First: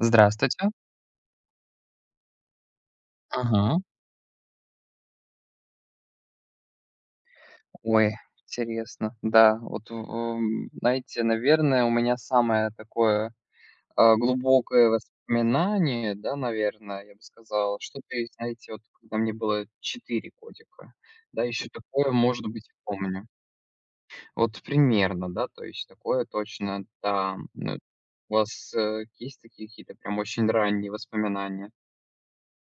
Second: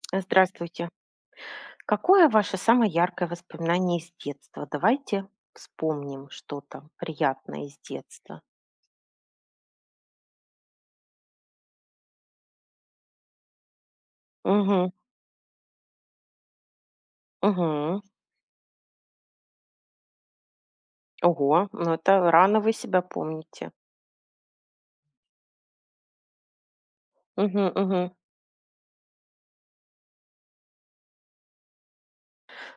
Здравствуйте. Здравствуйте. Какое ваше самое яркое Ага. воспоминание из детства? Давайте вспомним что-то приятное из Ой, детства. интересно. Да, вот, знаете, наверное, у меня самое такое, глубокое Угу, воспоминание, да, наверное, я бы сказал, угу. что-то из, знаете, вот когда мне было 4 годика, да, Ого, еще ну такое, это может рано быть, вы себя помню. помните. Вот примерно, да, то есть такое точно, да. Мгм, Ну, мгм. у вас, есть такие какие-то прям очень ранние воспоминания?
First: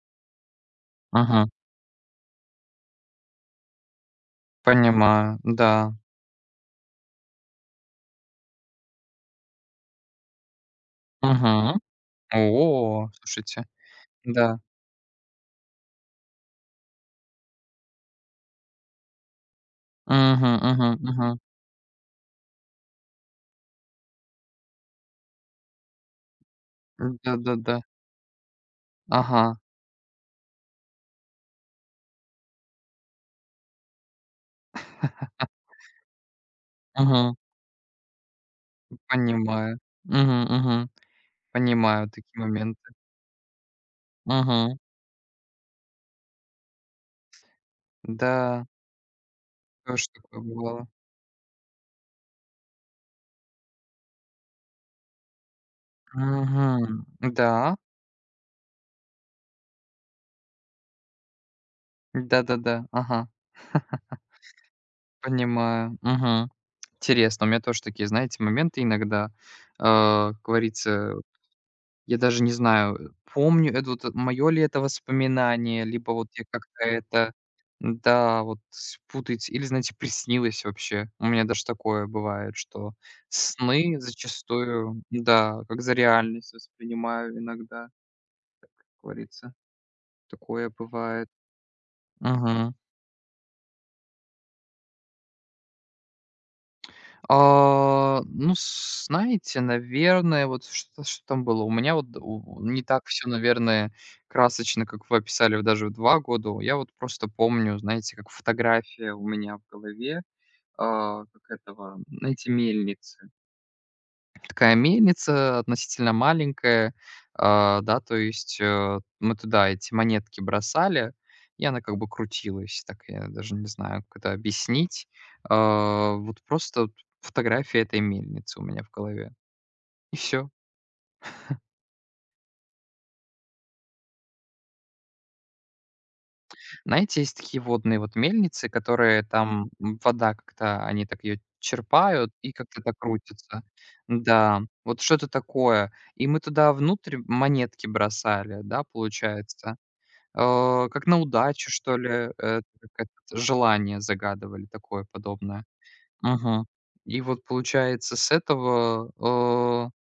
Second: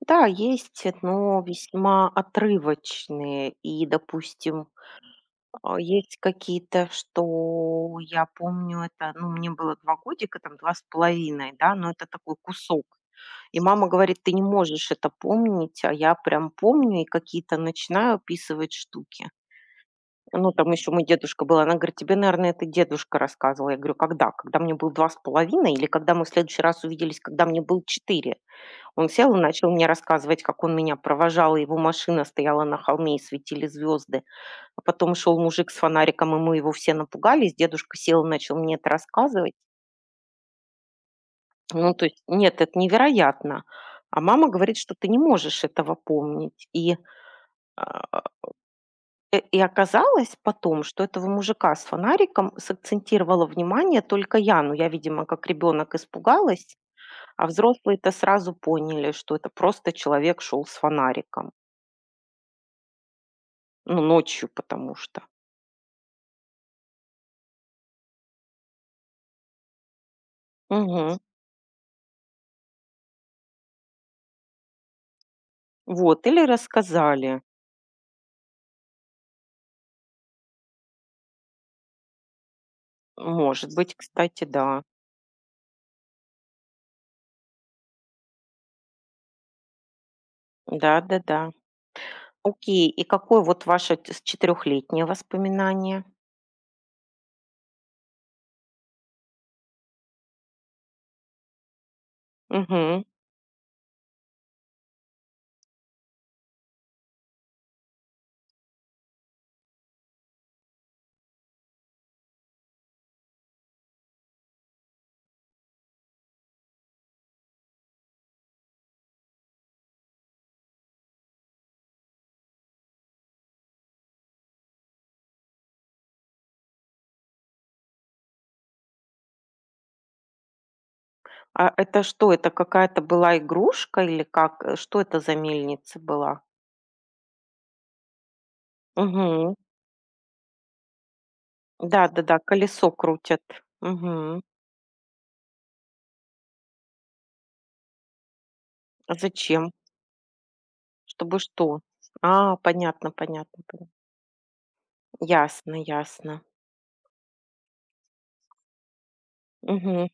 Да, есть, но Ага. весьма отрывочные и, допустим, Понимаю, да. есть какие-то, что я помню, это, ну, мне было 2 годика, там два с половиной, да, Ага. но это такой кусок. О, И слушайте, мама говорит: "Ты не да. можешь это помнить". А я прям помню и какие-то начинаю описывать штуки. Ну, Мгм, там еще мгм, мой мгм. дедушка был, она говорит: "Тебе, наверное, это дедушка рассказывал". Я говорю: "Когда? Когда мне было половиной или когда мы в следующий раз увиделись, когда мне Да-да-да. было четыре?" Он сел и Ага. начал мне рассказывать, как он меня провожал, и его машина стояла на холме и светили звезды. А потом шел мужик с фонариком, и мы его все Мгм. напугались. Дедушка сел и начал мне это рассказывать. Понимаю. Мгм, мгм. Ну, то Понимаю есть, такие нет, это моменты. невероятно. А мама говорит, Мгм. что ты не можешь этого помнить. А, Да, и тоже оказалось такое потом, бывало. что этого мужика с фонариком сакцентировала внимание только я. Ну, я, видимо, как ребенок испугалась, Мгм. а Да. взрослые-то сразу поняли, что это просто человек шел с фонариком. Да-да-да. Ага. Ну, ночью, потому что. Понимаю. Мгм. Интересно, у меня тоже такие, знаете, моменты иногда. Э, как говорится. Мгм. Я даже не знаю, помню это вот, мое ли это воспоминание, либо Вот, вот или я как-то это, рассказали. да, вот спутать или, знаете, приснилось вообще. У меня даже такое бывает, что Может быть, сны кстати, да. зачастую, да, как за реальность воспринимаю иногда, как говорится. Такое бывает. Да-да-да. Мгм. Окей, и какое вот ваше т с четырехлетнее воспоминание? А, ну, с знаете, наверное, вот что там было? У меня вот у не Мгм. так все, наверное, красочно, как вы описали в даже в 2 года. Я вот просто помню, знаете, как фотография у меня в голове, как этого, знаете, мельницы. Такая мельница относительно маленькая, да, то есть, мы туда эти монетки бросали, и она как бы крутилась. Так я даже не знаю, как это объяснить. А, вот просто вот фотография этой мельницы у меня в голове. И все. А это что, это какая-то была игрушка или как? Что это за мельница была? Знаете, есть такие водные вот мельницы, которые Мгм. там, вода как-то, они так ее черпают Да-да-да, и как-то колесо так крутят. крутится. Мгм. Да, вот что-то такое. И мы туда внутрь монетки бросали, да, А зачем? получается. Как на Чтобы удачу, что? что ли, А, как понятно, это понятно, понятно. желание загадывали, такое подобное. Ясно, ясно. Мгм. И вот получается с этого, э, Мгм.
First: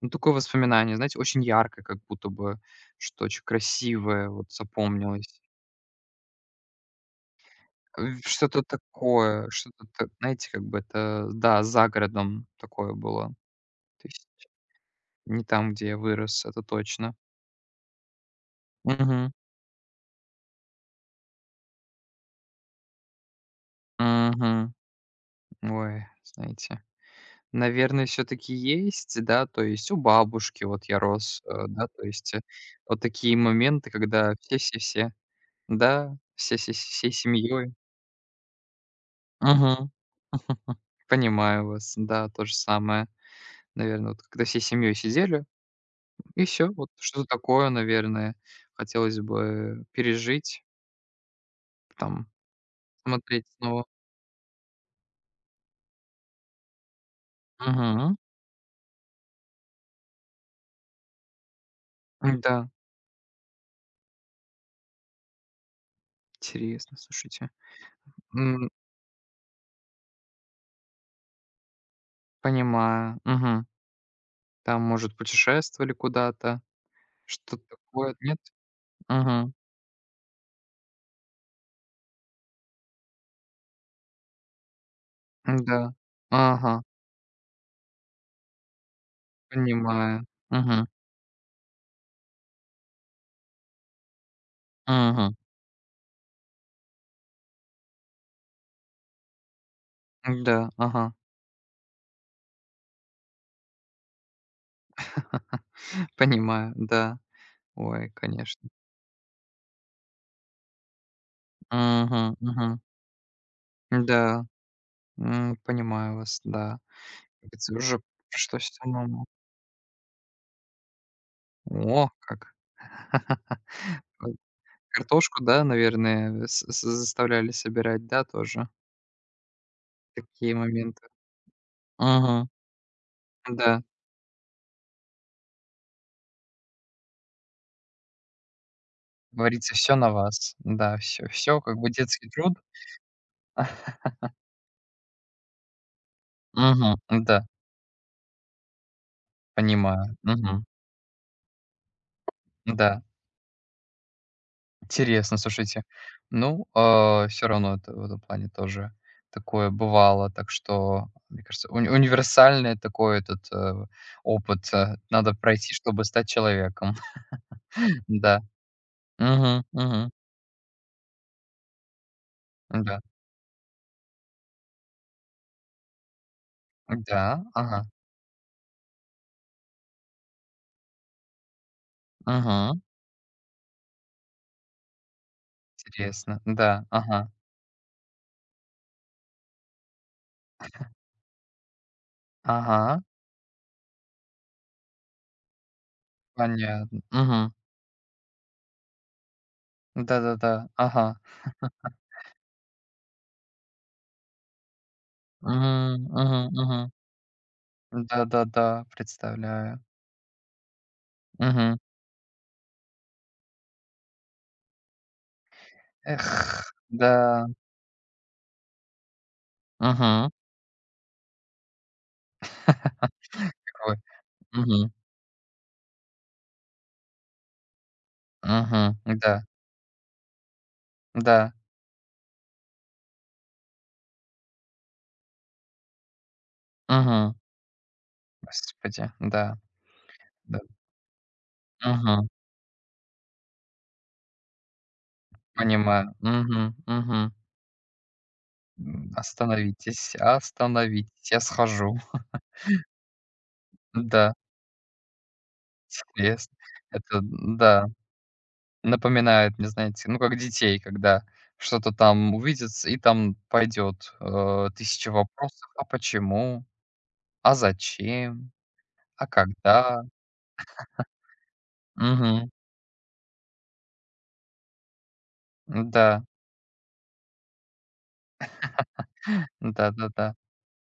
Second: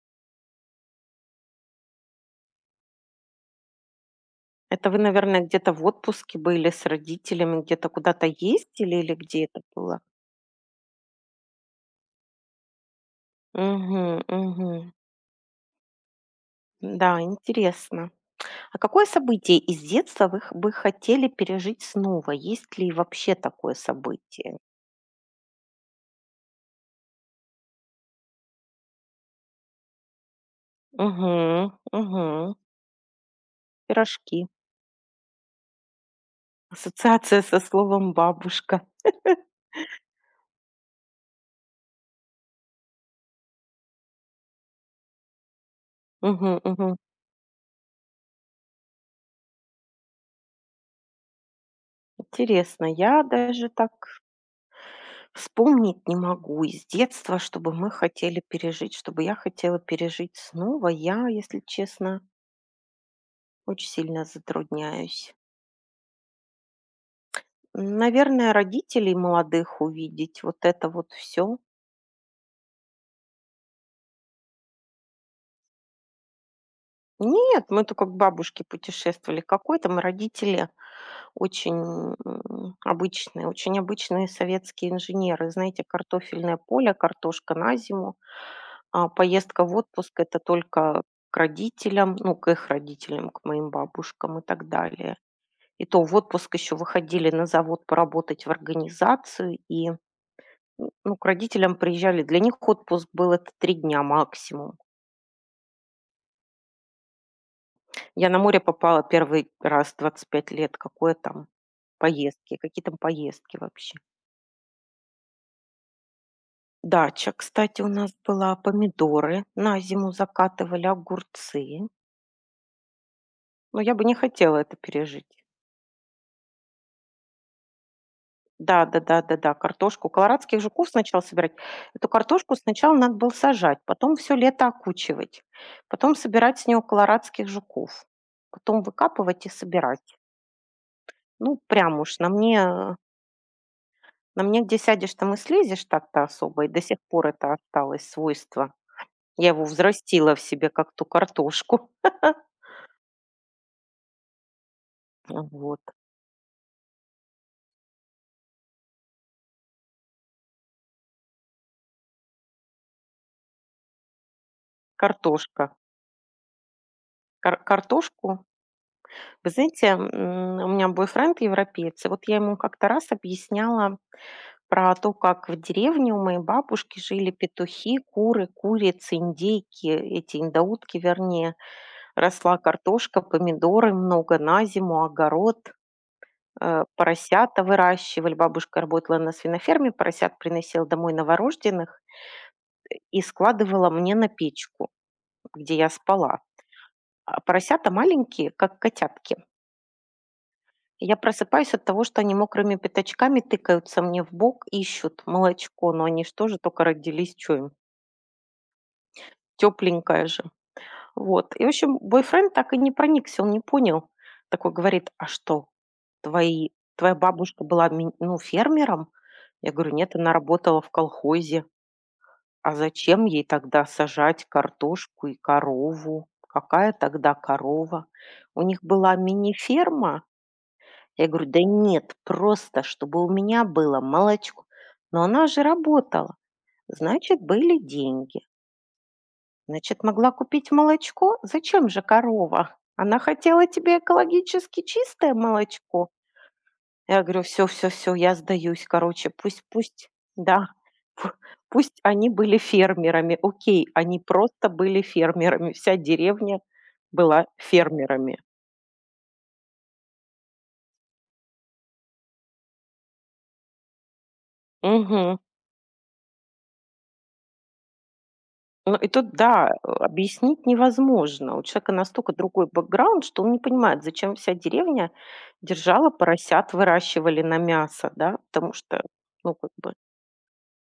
ну, такое воспоминание, знаете, очень яркое, как будто бы, что очень красивое вот Это вы, наверное, запомнилось. где-то в отпуске были с родителями, где-то В куда-то что-то ездили или где такое, это что-то, было? та знаете, как бы это, да, за городом такое было. Мгм, То есть мгм. не там, где я вырос, это точно. Да, интересно. А какое Угу, событие из детства вы х бы хотели пережить снова? Есть ли вообще такое событие? мгм. Ой, знаете. Наверное, все таки есть, да. То есть у бабушки вот я Угу, рос, да, то есть, угу. вот такие моменты, когда Пирожки. все-все-все, да, все всей Ассоциация со семьей. словом "бабушка". Мгм. Понимаю вас, да, то же самое. Наверное, вот когда всей семьей сидели, и Угу, все, вот угу. что-то такое, наверное, хотелось бы пережить, там, Интересно, я смотреть даже снова. так вспомнить не могу из детства, чтобы мы Мгм. хотели пережить, чтобы я хотела пережить снова. Я, если честно, Да, очень сильно затрудняюсь. интересно, слушайте. Наверное, М, родителей молодых увидеть, вот это вот все. понимаю. Мгм. Там, может, путешествовали куда-то. Что Нет, мы только такое, к нет? бабушке путешествовали. Мгм. Какой там родители, очень, обычные, очень обычные советские инженеры. Да, Знаете, картофельное ага, поле, картошка на зиму, а поездка в отпуск — понимаю. это Мгм. только к родителям, ну, к их родителям, к моим бабушкам и так далее. Мгм. И то в отпуск еще выходили на завод поработать в организацию, и, н Да, ага. ну, к родителям приезжали. Для них отпуск был — это 3 дня максимум. Понимаю, да. Ой, Я на море конечно. попала первый раз в 25 лет. Какое там Мгм. поездки? Мгм. Какие там поездки вообще? Да. Понимаю вас, да. Дача, Ведь кстати, у уже нас была, пришлось самому. помидоры на зиму закатывали, огурцы. О, как. Но я бы не Ой, хотела это пережить. картошку, да, наверное, с заставляли собирать, да, тоже? Да, да, да, да, да, картошку. Такие Колорадских жуков моменты. сначала собирать. Эту Мгм. картошку сначала надо было сажать, Да. потом все лето окучивать, потом собирать с неё колорадских жуков, потом выкапывать и Говорится, все на собирать. вас. Да, все. Ну, Все, как бы прям уж на детский труд. мне э, На мне где сядешь, там и слезешь так-то особо, и до сих Мгм. пор Да. это осталось свойство. Я его Понимаю. взрастила в Мгм. себе, как ту картошку. Да, интересно, Вот. слушайте. Ну, все равно это в этом плане тоже такое бывало. Так что, мне кажется, универсальный такой этот, опыт, надо Картошка. пройти, чтобы стать человеком. Картошку. Да. Вы Мгм, знаете, мгм. У меня бойфренд европеец, и вот я ему как-то Да. раз объясняла про то, как в деревне у моей бабушки Да, жили ага. петухи, куры, курицы, индейки, эти индоутки, вернее. Росла Мгм. картошка, помидоры много на зиму, огород. Интересно. Да, ага. Поросята выращивали. Бабушка работала на свиноферме, поросят приносила домой новорожденных Ага, и складывала мне на печку, где я спала. понятно. А Мгм. поросята маленькие, как котятки. Да-да-да. Ага. Я просыпаюсь от того, что они мокрыми пятачками тыкаются мне в бок, ищут молочко, Мгм, но они мгм, что же тоже только мгм. родились, что им? Да-да-да, представляю. Тепленькая же. Вот. И, в Мгм. общем, бойфренд так и не проникся, он не понял. Такой говорит, а что, Эх, твои, да. твоя бабушка была ну, фермером? Я говорю, нет, Мгм. она работала в колхозе. А зачем ей тогда Какой? сажать Мгм. картошку и корову? Какая тогда корова? У них Мгм. была Да, мини-ферма. Я говорю, да. да нет, просто чтобы у меня было молочко. Но она же работала. Мгм. Значит, были деньги. Господи, да, Значит, могла да. купить молочко? Зачем же Мгм. корова? Она хотела тебе экологически чистое молочко, Понимаю. Мгм, я мгм. говорю: все, все, все, я сдаюсь, короче, пусть пусть, Остановитесь, да, пу остановитесь, я схожу. пусть они были фермерами. Окей, они Да, просто были фермерами, вся интересно. деревня Это, была да, фермерами. напоминает мне, знаете, ну, как детей, когда что-то там увидят, и там пойдет, 1000 Мгм. вопросов: "А почему? А зачем? Ну и А тут, да, когда?" объяснить невозможно. У человека настолько Мгм. другой бэкграунд, что он не понимает, зачем вся деревня держала Да, поросят, выращивали на мясо, да, потому что, ну, как бы, да-да-да.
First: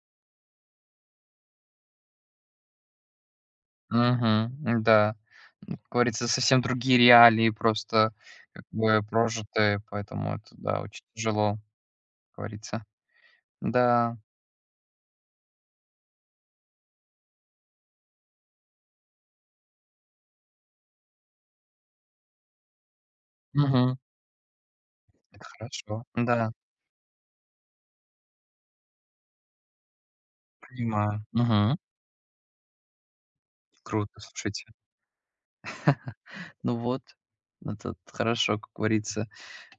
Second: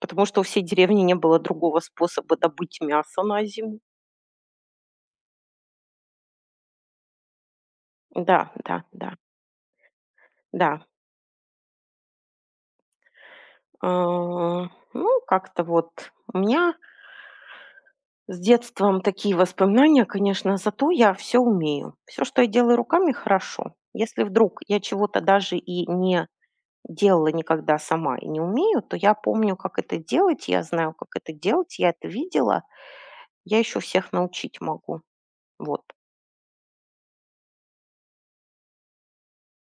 потому что у всей деревни не было другого способа добыть мясо на зиму. Мгм. Да. Как говорится, совсем другие реалии просто Да, как да, бы да, прожитые, поэтому это, да, да. очень тяжело, как говорится. А, Да. ну, как-то вот у меня с детством такие воспоминания, конечно, зато я все умею. Все, что я делаю руками, хорошо. Мгм. Если вдруг я чего-то Это даже и хорошо. не Да, делала никогда сама и не умею, то я помню, как это делать, я знаю, как понимаю. это Мгм. делать, я это видела, я еще всех Круто, научить слушайте. могу. Вот, Ну вот, это хорошо, как говорится.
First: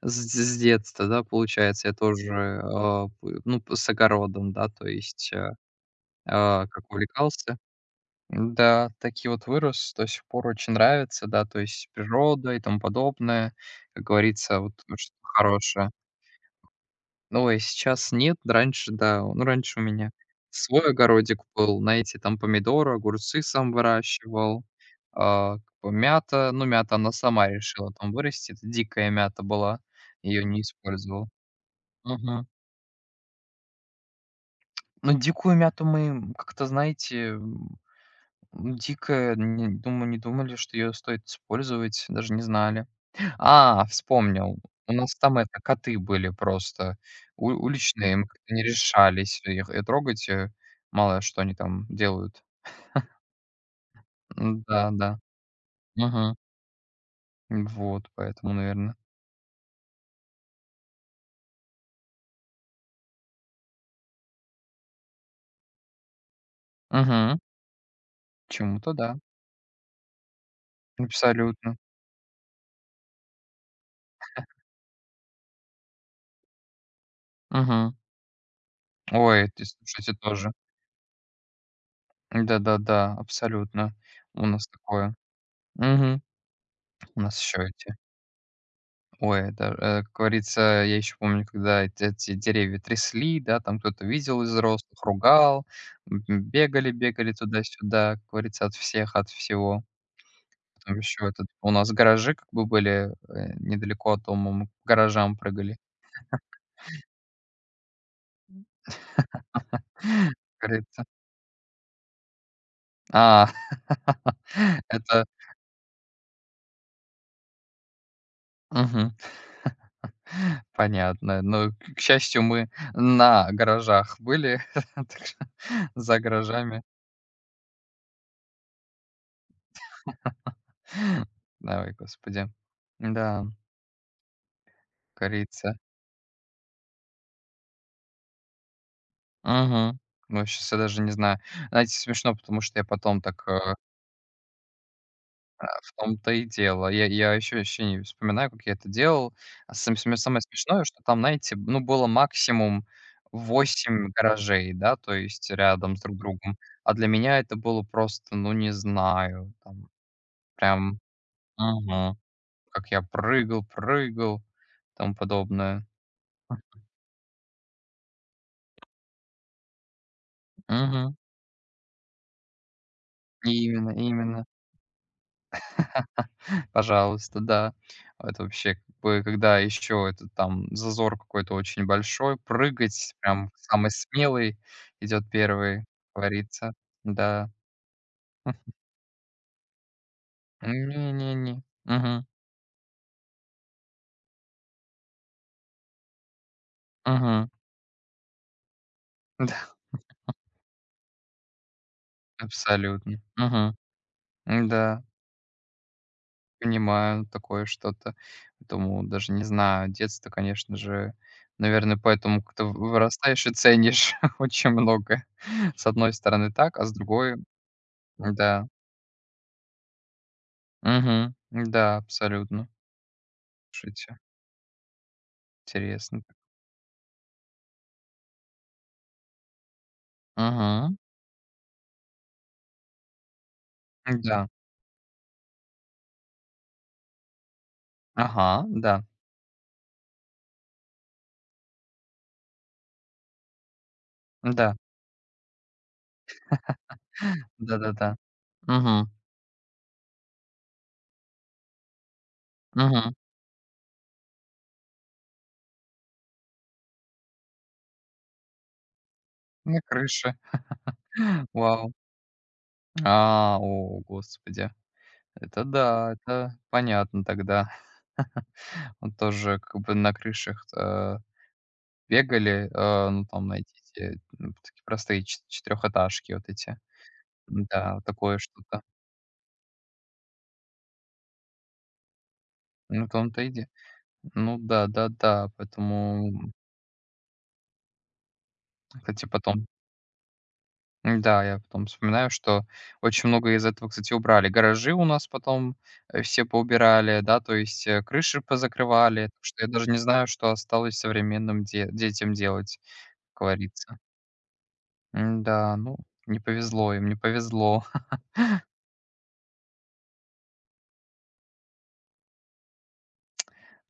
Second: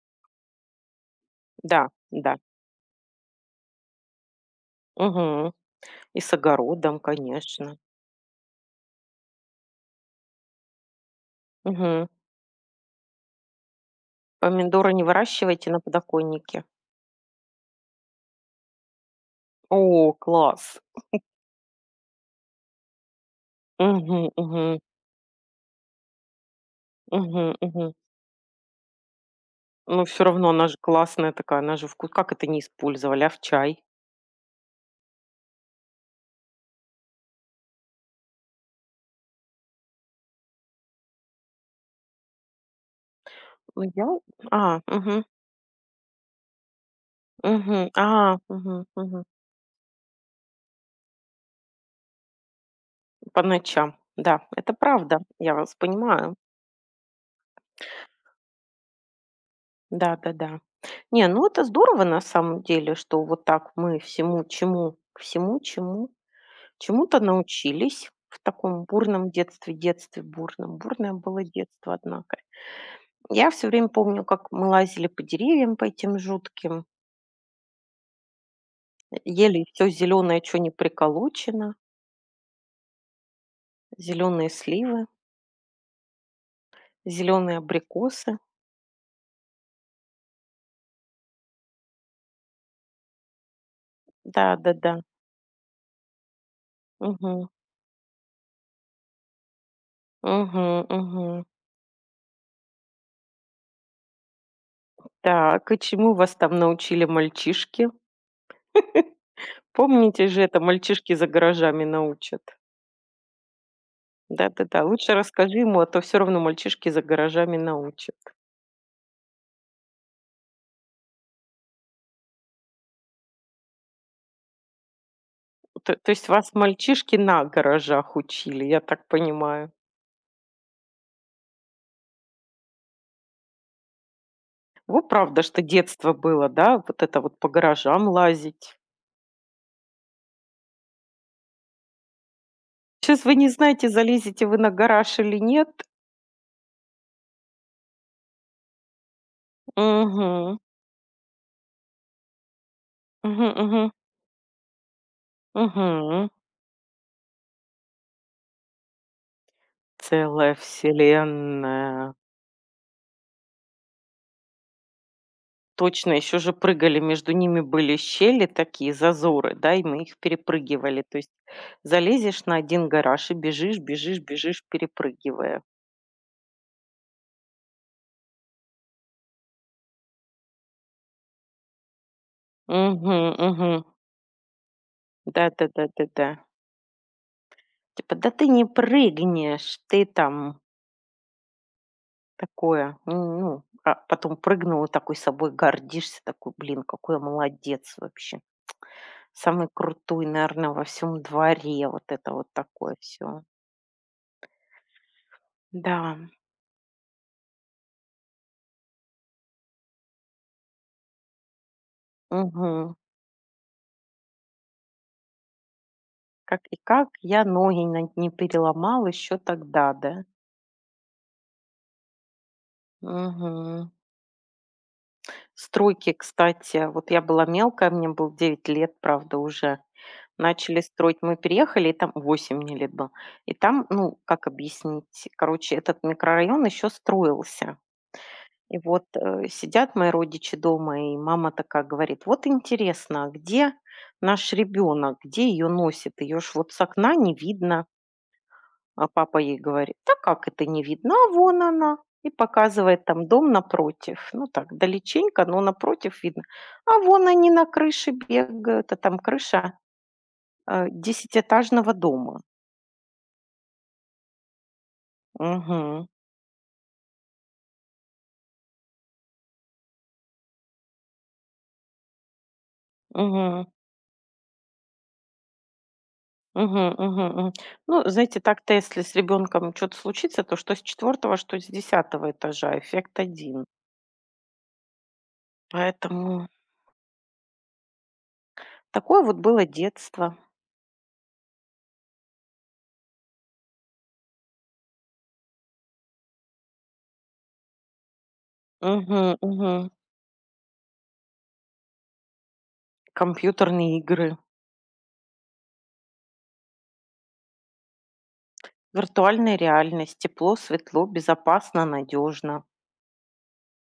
С детства, да, получается, да, я тоже, да. П ну, с огородом, да, то есть, Мгм. И с как огородом, увлекался. конечно. Да, такие вот вырос, до сих пор очень нравится, да, то есть Мгм. природа и тому подобное, как говорится, вот Помидоры не что выращивайте на хорошее. подоконнике. Ну, и сейчас нет, раньше, да, ну, раньше у меня О, класс. свой огородик был, знаете, там помидоры, огурцы сам Угу, выращивал, угу. Как бы мята, ну, мята она сама Мгм, решила мгм. там вырасти, это дикая мята была, Но все ее равно не она же использовал. классная такая, она же вкус. Как это Мгм. не использовали, а в чай? Ну, дикую мяту мы как-то, знаете. Дикая, не думаю, не думали, что ее стоит использовать, даже не знали. Ну, А, я вспомнил. А, У нас мгм, там это, коты были просто у мгм, уличные, мы а, как-то не мгм, мгм. решались их, трогать, мало что они там делают. По ночам. Да, это М-да, да, правда, я вас да. понимаю. Мгм. Вот, поэтому, наверное. Да-да-да. Не, ну это здорово на самом деле, что вот так мы всему чему чему-то Угу. научились в таком Чему-то да. бурном детстве, детстве бурном. Бурное было Абсолютно. детство, однако. Я все время помню, как мы лазили по деревьям, по этим жутким. Угу. Ой, ты Ели все слушайте зеленое, тоже. что не приколочено: Да-да-да, абсолютно. У зеленые нас сливы, такое. Угу. У нас зеленые еще эти. абрикосы. Ой, да, как говорится, я еще помню, когда эт эти деревья трясли, да, там кто-то видел из Да-да-да. взрослых, ругал, бегали Мгм. туда-сюда, как говорится, от всех, от всего. Мгм, Потом еще мгм. этот у нас гаражи как бы были, недалеко от дома, мы по гаражам Так, прыгали, и чему вас там научили мальчишки? Помните же это, как говорится. мальчишки за гаражами научат. А, Да-да-да, лучше это расскажи ему, а то все равно мальчишки за гаражами научат. мгм, понятно. Но к счастью, мы на гаражах были, так что То за есть вас гаражами. мальчишки на гаражах учили, я так понимаю. Давай, господи. Да. Во правда, что Корица. детство было, да? Вот это вот по гаражам лазить. Мгм. Ну, сейчас я даже не знаю. Знаете, смешно, потому что я потом Сейчас вы так, не знаете, залезете вы на гараж или нет. в том-то и дело. Я еще не вспоминаю, как я это делал. А самое Мгм. смешное, что там, знаете, ну, было максимум Мгм, мгм, 8 гаражей, да, то есть рядом с друг мгм. другом. А для меня это было просто, ну, не знаю, там Целая прям. вселенная. Мгм. Как я прыгал, прыгал, тому подобное. Точно, еще же прыгали, между ними были щели такие, зазоры, да, и мы их перепрыгивали. Мгм. То есть залезешь на один гараж и бежишь, Именно, бежишь, именно. бежишь, перепрыгивая. Пожалуйста, да. Это вообще как бы, когда еще это там зазор какой-то очень большой, Угу, прыгать прям угу. самый смелый идет первый, как Да-да-да-да-да. говорится. Да. Типа: "Да ты не прыгнешь, ты там". Не-не-не. Мгм, Такое, ну, а потом прыгнула такой собой, гордишься, такой: "Блин, какой я мгм. молодец вообще. Да, Самый крутой, наверное, во всем дворе". Вот это вот такое абсолютно. все. Мгм. Да, Да, понимаю такое что-то. Поэтому даже не знаю, детство, конечно же, наверное, поэтому как-то мгм. вырастаешь и ценишь очень много. С одной стороны Как и так, а с как другой, я ноги на не да. переломала еще тогда, да? Мгм. Да, абсолютно. Мгм. Слушайте, Стройки, интересно. кстати, вот я была мелкая, мне было 9 лет, правда, уже. Начали Мгм. строить, мы переехали, и там 8 мне лет было. И там, ну, как Да. объяснить, короче, этот микрорайон еще строился. Ага, да. Сидят мои родичи дома, и мама такая говорит, вот интересно, а где наш Да. ребенок, где ее носит? Ее ж вот с окна не видно. Да-да-да. А Мгм. папа ей говорит, да как это не видно, а вон она. И показывает Мгм. там дом напротив. Ну так, далеченько, но напротив видно. А вон они на крыше бегают, а там крыша На крыше. Десятиэтажного Вау. дома. А, о, господи. Это Угу. да, это понятно тогда. Вот тоже как бы на крышах, бегали, ну, там найти те, ну, такие простые четырехэтажки вот эти. Мгм, мгм, мгм. Да, Ну, вот такое знаете, так-то, что-то. если с ребенком что то случится, то что с четвертого что с десятого этажа, Ну, в эффект том-то один. иди. Ну да, да-да, поэтому, Поэтому такое кстати, вот было потом детство. да я потом вспоминаю, что очень много из этого, кстати, убрали. Гаражи у нас потом, все поубирали, да, то есть, крыши позакрывали, Мгм, так что я мгм. даже не знаю, что осталось современным де детям делать, как Компьютерные говорится. игры, М-да, ну, не повезло им, не повезло. виртуальная реальность, тепло, светло, безопасно, надежно.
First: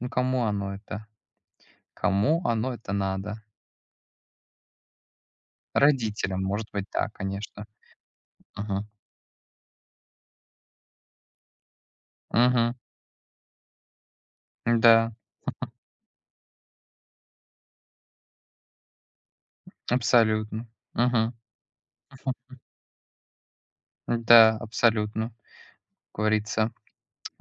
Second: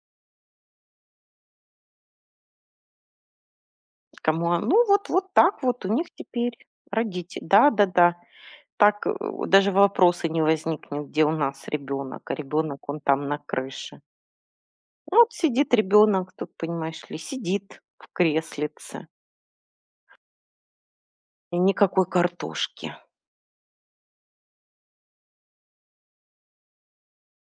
Ну, кому оно это? Кому оно это надо? Ну вот, вот так вот у них Родителям, теперь может быть, да, родители. конечно. Да, да, да. Мгм. Так э, даже вопроса не возникнет, где у нас ребенок, а Мгм. ребенок он там на крыше. Да, Ну, вот сидит ребенок тут, понимаешь ли, сидит в креслице, абсолютно. Мгм. и никакой картошки. Да, абсолютно, как говорится.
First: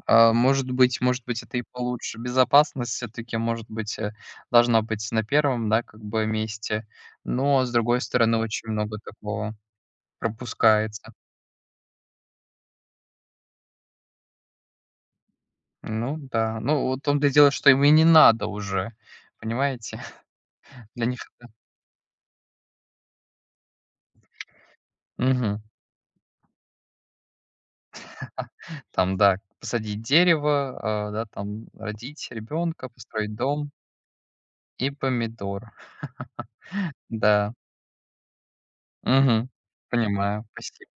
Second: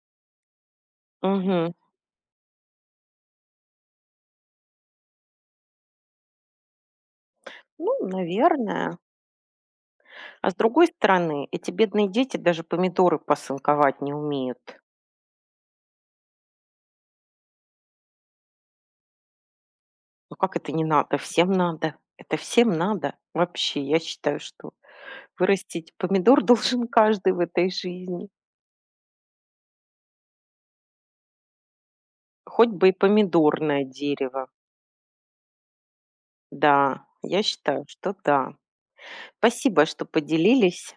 А, может быть, это и Мгм. получше. Безопасность все таки может быть, должна быть на первом, да, как бы месте. Но, с Ну, другой стороны, очень наверное. много такого А с другой пропускается. стороны, эти бедные дети даже помидоры посынковать не умеют. Ну да. Ну, вот в том-то и дело, что им и не надо уже, понимаете? Ну как это не Для надо? них это. Всем надо. Это всем надо. Вообще, я считаю, что Мгм. вырастить помидор должен каждый в этой жизни. Там, да, посадить дерево, да, там родить Хоть бы ребенка, и построить дом помидорное дерево. и помидор. Да, я Да. считаю, что да. Мгм. Спасибо, что Понимаю. Спасибо. поделились.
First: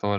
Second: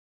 Тоже.